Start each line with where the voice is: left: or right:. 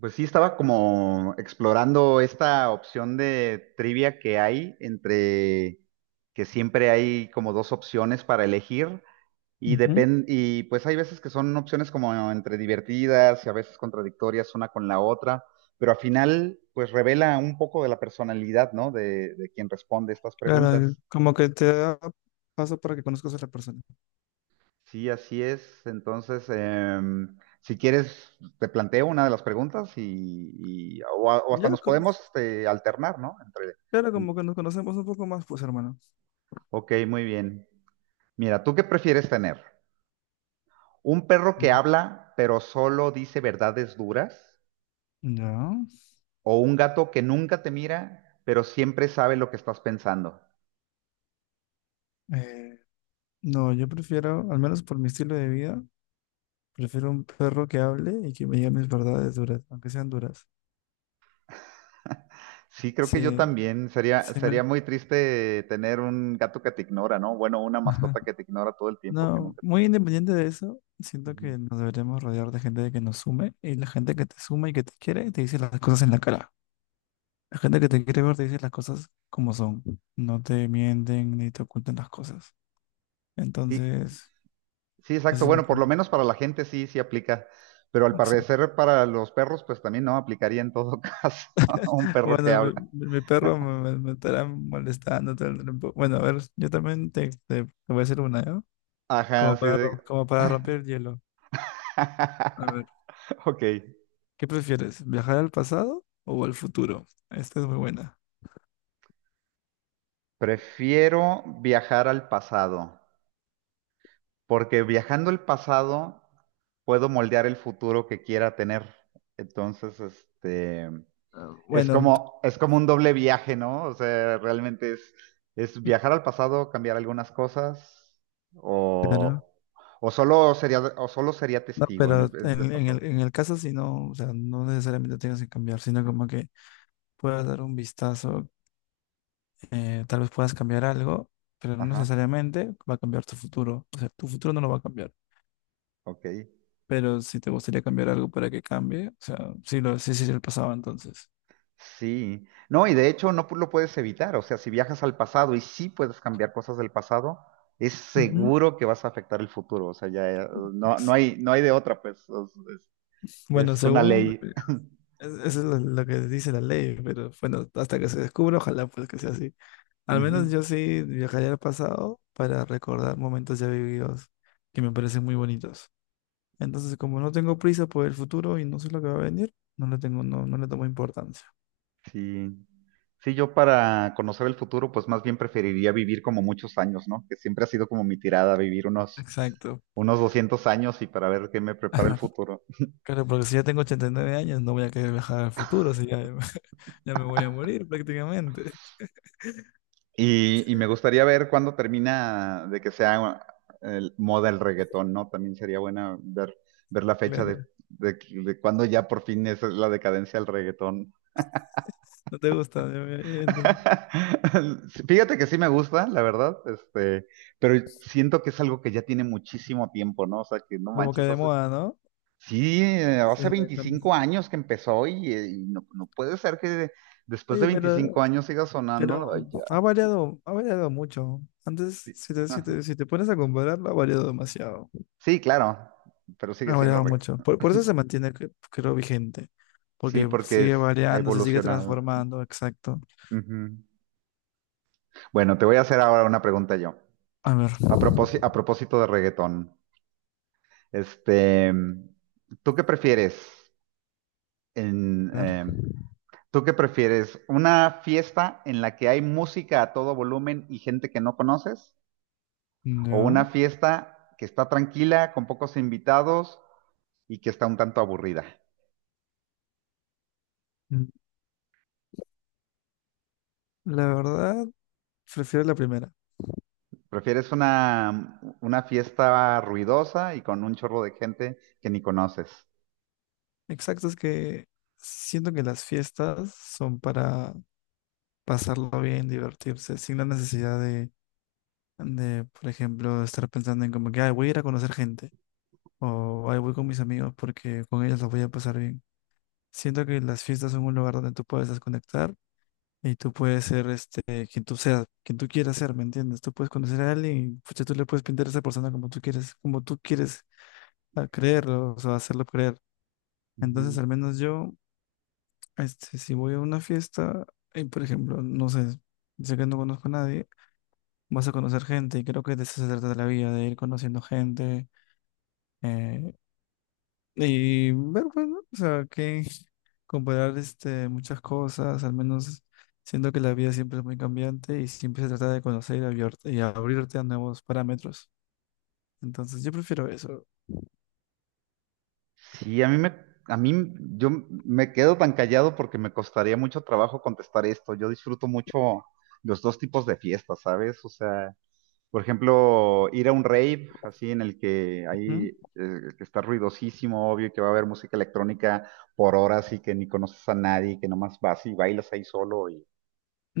right: Pues sí, estaba como explorando esta opción de trivia que hay entre que siempre hay como dos opciones para elegir y
left: Ujú.
right: depende y pues hay veces que son opciones como entre divertidas y a veces contradictorias una con la otra, pero al final pues revela un poco de la personalidad, ¿no? De quien responde estas
left: Claro,
right: preguntas.
left: como que te da paso para que conozcas a la persona.
right: Sí, así es. Entonces, si quieres, te planteo una de las preguntas y- o, a- o hasta
left: Ya,
right: nos
left: como,
right: podemos este, alternar, ¿no? Entre...
left: claro, como que nos conocemos un poco más, pues, hermano.
right: Ok, muy bien. Mira, ¿tú qué prefieres tener? ¿Un perro que
left: Ujú.
right: habla pero solo dice verdades duras?
left: Ya.
right: ¿O un gato que nunca te mira pero siempre sabe lo que estás pensando?
left: eh, no, yo prefiero, al menos por mi estilo de vida, prefiero un perro que hable y que me diga mis verdades duras, aunque sean duras.
right: Sí, creo que yo
left: Sí,
right: también. Sería,
left: sí me...
right: sería muy triste tener un gato que te ignora, ¿no? Bueno, una mascota que te ignora todo el tiempo, que
left: No,
right: nunca...
left: muy independiente de eso, siento
right: Ujú.
left: que nos deberíamos rodear de gente que nos sume y la gente que te suma y que te quiere te dice las cosas en la cara. La gente que te quiere ver te dice las cosas como son. No te mienten ni te ocultan las cosas.
right: Sí,
left: Entonces,
right: sí,
left: ese
right: exacto.
left: es mi
right: Bueno, por lo
left: punto.
right: menos para la gente sí, sí aplica, pero al
left: Exacto.
right: parecer para los perros, pues también no aplicaría en todo caso un perro que
left: Bueno, mi,
right: habla.
left: mi- mi perro me estará molestando todo el tiempo. Bueno, a ver, yo también te voy a hacer una, ¿no? Como
right: Ajá, sí.
left: para,
right: De...
left: como para romper el hielo. A ver,
right: Ok.
left: ¿qué prefieres? ¿Viajar al pasado o al futuro? Esta es muy buena.
right: Prefiero viajar al pasado, porque viajando al pasado puedo moldear el futuro que quiera tener. Entonces,
left: Ah,
right: es
left: bueno,
right: como, es como un doble viaje, ¿no? O sea, realmente es viajar al pasado, cambiar algunas cosas,
left: claro.
right: o, o solo sería
left: No,
right: testigo
left: pero
right: en ese
left: en, en
right: pasado.
left: el, en el caso si no, o sea, no necesariamente tienes que cambiar, sino como que puedas dar un vistazo, tal vez puedas cambiar algo, pero no
right: Ajá,
left: necesariamente va a cambiar tu futuro. O sea, tu futuro no lo va a cambiar.
right: ok.
left: Pero si te gustaría cambiar algo para que cambie, o sea, sí, lo, sí, sí, sí, lo pasaba entonces.
right: Sí. No, y de hecho no pu- lo puedes evitar. O sea, si viajas al pasado y sí puedes cambiar cosas del pasado, es
left: Ujú.
right: seguro que vas a afectar el futuro. O sea, ya no hay de otra, pues.
left: Bueno,
right: Es una
left: según,
right: ley.
left: eso es lo que dice la ley, pero bueno, hasta que se descubra, ojalá pues que sea así. Al menos
right: Ujú.
left: yo sí viajaría al pasado para recordar momentos ya vividos que me parecen muy bonitos. Entonces, como no tengo prisa por el futuro y no sé lo que va a venir, no le tengo, no le tomo importancia.
right: Sí. Sí, yo para conocer el futuro, pues más bien preferiría vivir como muchos años, ¿no? Que siempre ha sido como mi tirada, vivir unos,
left: Exacto.
right: unos 200 años y para ver qué me prepara el futuro.
left: Claro, porque si ya tengo 89 años, no voy a querer viajar al futuro, si ya, ya me voy a morir prácticamente.
right: Y me gustaría ver cuándo termina de que sea moda el reggaetón, ¿no? También sería buena ver, ver la fecha
left: Claro,
right: de cuándo ya por fin es la decadencia del reggaetón.
left: no te gusta,
right: Fíjate que sí me gusta, la verdad, pero siento que es algo que ya tiene muchísimo tiempo, ¿no? O sea, que no
left: como que
right: manches,
left: de
right: hace
left: moda, ¿no?
right: sí,
left: Sí,
right: hace
left: ya con-
right: 25 años que empezó y no, no puede ser que después de
left: Oye,
right: 25 años siga sonando.
left: pero
right: Ay, ya.
left: ha variado mucho. Antes,
right: Sí, ajá.
left: si te pones a compararlo, ha variado demasiado.
right: Sí, claro, pero sigue
left: Ha
right: siendo
left: variado
right: reggaetón.
left: mucho. Por eso se mantiene, creo, vigente.
right: Sí,
left: Porque
right: porque
left: sigue
right: ha
left: variando, se sigue
right: evolucionado.
left: transformando, exacto.
right: Ujú. Bueno, te voy a hacer ahora una pregunta yo.
left: A ver,
right: A propósito de reggaetón, este, ¿tú qué prefieres en,
left: a ver,
right: eh, ¿tú qué prefieres? ¿Una fiesta en la que hay música a todo volumen y gente que no conoces? ¿O una
left: ya.
right: fiesta que está tranquila, con pocos invitados y que está un tanto aburrida?
left: Mm, la verdad, prefiero la primera.
right: Prefieres una fiesta ruidosa y con un chorro de gente que ni conoces.
left: Exacto, es que siento que las fiestas son para pasarlo bien, divertirse, sin la necesidad de, por ejemplo, estar pensando en como que, ay, voy a ir a conocer gente, o ay, voy con mis amigos porque con ellos los voy a pasar bien. Siento que las fiestas son un lugar donde tú puedes desconectar y tú puedes ser este, quien tú seas, quien tú quieras ser, ¿me entiendes? Tú puedes conocer a alguien y pucha, tú le puedes pintar a esa persona como tú quieres, como tú quieres, creerlo, o sea, hacerlo creer. Entonces,
right: Ujú.
left: al menos yo. Este, si voy a una fiesta, y por ejemplo, no sé, sé que no conozco a nadie, vas a conocer gente y creo que de eso se trata la vida, de ir conociendo gente, eh, y ver, pues, ¿no? O sea, que comparar este, muchas cosas, al menos siento que la vida siempre es muy cambiante y siempre se trata de conocer y, y abrirte a nuevos parámetros. Entonces, yo prefiero eso.
right: Sí, a mí me, a mí yo me quedo tan callado porque me costaría mucho trabajo contestar esto. Yo disfruto mucho los dos tipos de fiestas, ¿sabes? O sea, por ejemplo, ir a un rave, así en el que hay,
left: Ujú.
right: que está ruidosísimo, obvio, que va a haber música electrónica por horas y que ni conoces a nadie, que nomás vas y bailas ahí solo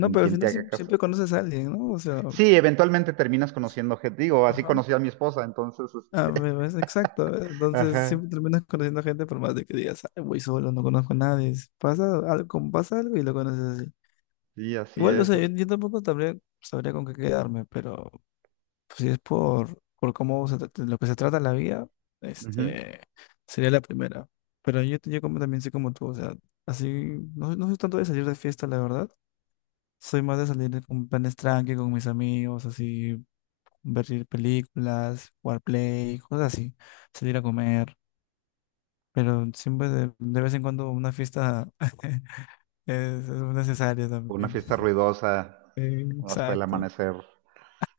right: y ni
left: pero al
right: quien te
left: final
right: haga caso.
left: siempre conoces a alguien, ¿no? O sea,
right: Sí, eventualmente terminas conociendo gente, digo, así
left: ajá.
right: conocí a mi esposa, entonces, es-
left: Ah, me parece exacto. ¿Eh? Entonces
right: ajá,
left: siempre terminas conociendo gente por más de que digas, "Ay, voy solo, no conozco a nadie. Pasa algo, como pasa algo y lo conoces así."
right: sí, así
left: Igual, o
right: es.
left: sea,
right: Ujú.
left: yo tampoco sabría con qué quedarme, pero pues, si es por cómo se, lo que se trata la vida, este, sería la primera. Pero yo como también soy como tú, o sea, así, no, no soy tanto de salir de fiesta, la verdad. Soy más de salir con planes tranqui, con mis amigos, así, ver películas, jugar play, cosas así, salir a comer. Pero siempre de vez en cuando una fiesta es, es necesaria
right: Una
left: también.
right: fiesta ruidosa hasta el
left: Exacto.
right: amanecer.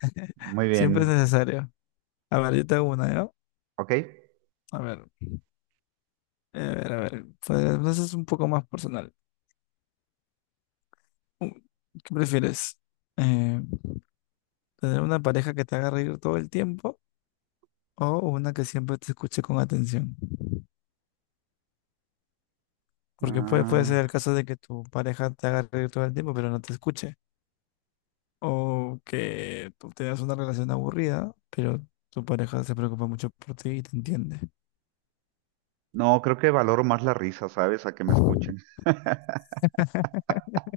right: Muy
left: Siempre es
right: bien,
left: necesario. A ver, yo te hago una, ¿ya?
right: ok.
left: A ver, a ver, a ver. Pues, entonces es un poco más personal. Uh, ¿Qué prefieres? Eh, ¿Tener una pareja que te haga reír todo el tiempo o una que siempre te escuche con atención? Porque puede ser el
right: Ah,
left: caso de que tu pareja te haga reír todo el tiempo, pero no te escuche. O que tú tengas una relación aburrida, pero tu pareja se preocupa mucho por ti y te entiende.
right: no, creo que valoro más la risa, ¿sabes? A que me escuchen.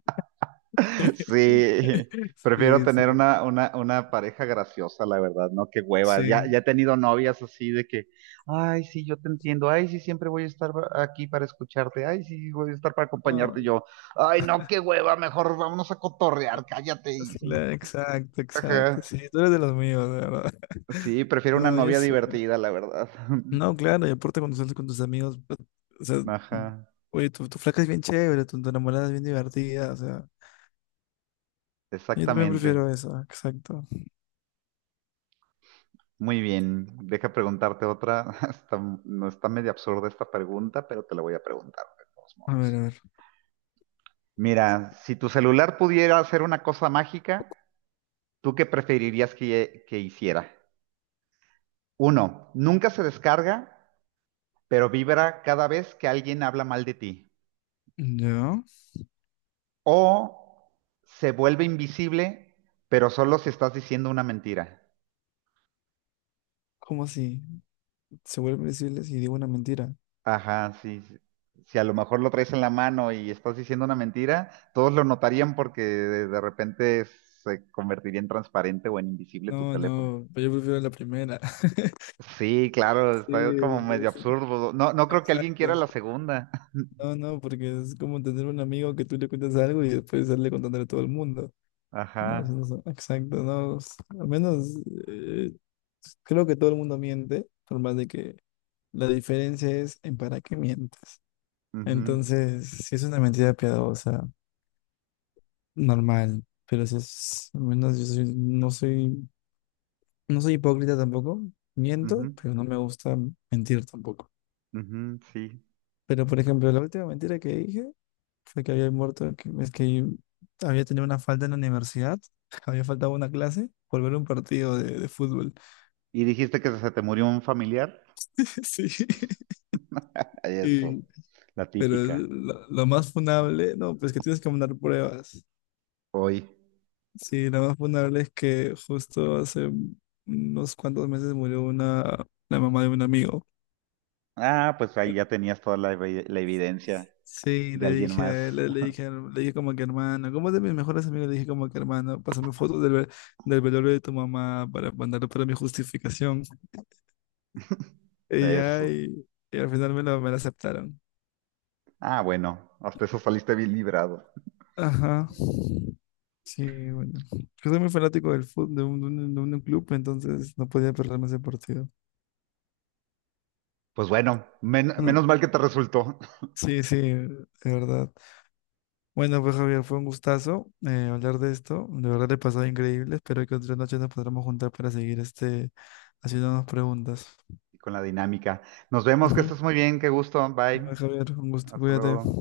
right: Sí, prefiero
left: Sí,
right: tener
left: sí,
right: una pareja graciosa, la verdad, ¿no? Qué hueva. Ya,
left: sí.
right: ya he tenido novias así de que, ay, sí, yo te entiendo, ay, sí, siempre voy a estar aquí para escucharte, ay, sí, voy a estar para acompañarte. Y
left: No,
right: yo, ay, no, qué hueva, mejor vámonos a cotorrear, cállate.
left: sí,
right: Y-
left: exacto, exacto.
right: ajá.
left: Sí, tú eres de los míos, de verdad.
right: Sí, prefiero una
left: No, yo
right: novia
left: sé.
right: divertida, la verdad.
left: No, claro, y aparte cuando sales con tus amigos, pues, o sea,
right: Ajá,
left: oye, tu flaca es bien chévere, tu enamorada es bien divertida, o sea, yo también
right: exactamente.
left: prefiero eso, exacto.
right: Muy bien, deja preguntarte otra. Está- no está medio absurda esta pregunta, pero te la voy a preguntar de todos
left: A ver,
right: modos.
left: a ver.
right: Mira, si tu celular pudiera hacer una cosa mágica, ¿tú qué preferirías que hiciera? Uno, nunca se descarga, pero vibra cada vez que alguien habla mal de ti.
left: Ya.
right: O se vuelve invisible, pero solo si estás diciendo una mentira.
left: ¿Cómo así? Se vuelven visibles y digo una mentira.
right: Ajá, sí. Sí. Si a lo mejor lo traes en la mano y estás diciendo una mentira, todos lo notarían porque de repente se convertiría en transparente o en invisible tu
left: No,
right: teléfono.
left: no, pero yo prefiero la primera.
right: Sí, claro, está
left: Sí,
right: como medio
left: pues,
right: absurdo. No, no creo que alguien quiera
left: exacto.
right: la segunda.
left: No, no, porque es como tener un amigo que tú le cuentas algo y después sale contándole a todo el mundo. No, eso
right: Ajá.
left: no exacto, no. Al menos eh, creo que todo el mundo miente, por más de que la diferencia es en para qué mientes.
right: Ujú,
left: Entonces, si es una mentira piadosa, normal, pero si es, al menos no soy, no soy hipócrita tampoco,
right: ujú,
left: miento, pero no me gusta mentir tampoco.
right: ujú, sí.
left: Pero, por ejemplo, la última mentira que dije fue que había muerto, que, es que había tenido una falta en la universidad, había faltado una clase por ver un partido de fútbol.
right: ¿Y dijiste que se te murió un familiar?
left: Sí,
right: Ay, eso,
left: y-
right: la
left: pero
right: típica.
left: lo más funable, no, pues que tienes que mandar pruebas.
right: Hoy.
left: Sí, lo más funable es que justo hace unos cuantos meses murió una, la mamá de un amigo.
right: Ah, pues ahí ya tenías toda la evidencia
left: Sí,
right: de
left: le
right: alguien
left: dije a él,
right: más
left: le dije como que hermano, como de mis mejores amigos, le dije como que hermano, pásame fotos del, del velorio de tu mamá para mandarlo para mi justificación. Y
right: de
left: ya,
right: eso.
left: y al final me lo aceptaron.
right: Ah, bueno, hasta eso saliste bien librado.
left: Ajá. Sí, bueno. Yo soy muy fanático del fútbol, de un club, entonces no podía perderme ese partido.
right: Pues bueno,
left: Bueno,
right: menos mal que te resultó
left: sí, sí, de verdad. Bueno, pues Javier, fue un gustazo, hablar de esto. De verdad le he pasado increíble. Espero que otra noche nos podamos juntar para seguir este haciéndonos preguntas.
right: con la dinámica. Nos vemos, que
left: Ujú.
right: estés muy bien, qué gusto. Bye.
left: Bueno, Javier, un gusto.
right: Hasta
left: Cuídate.
right: luego.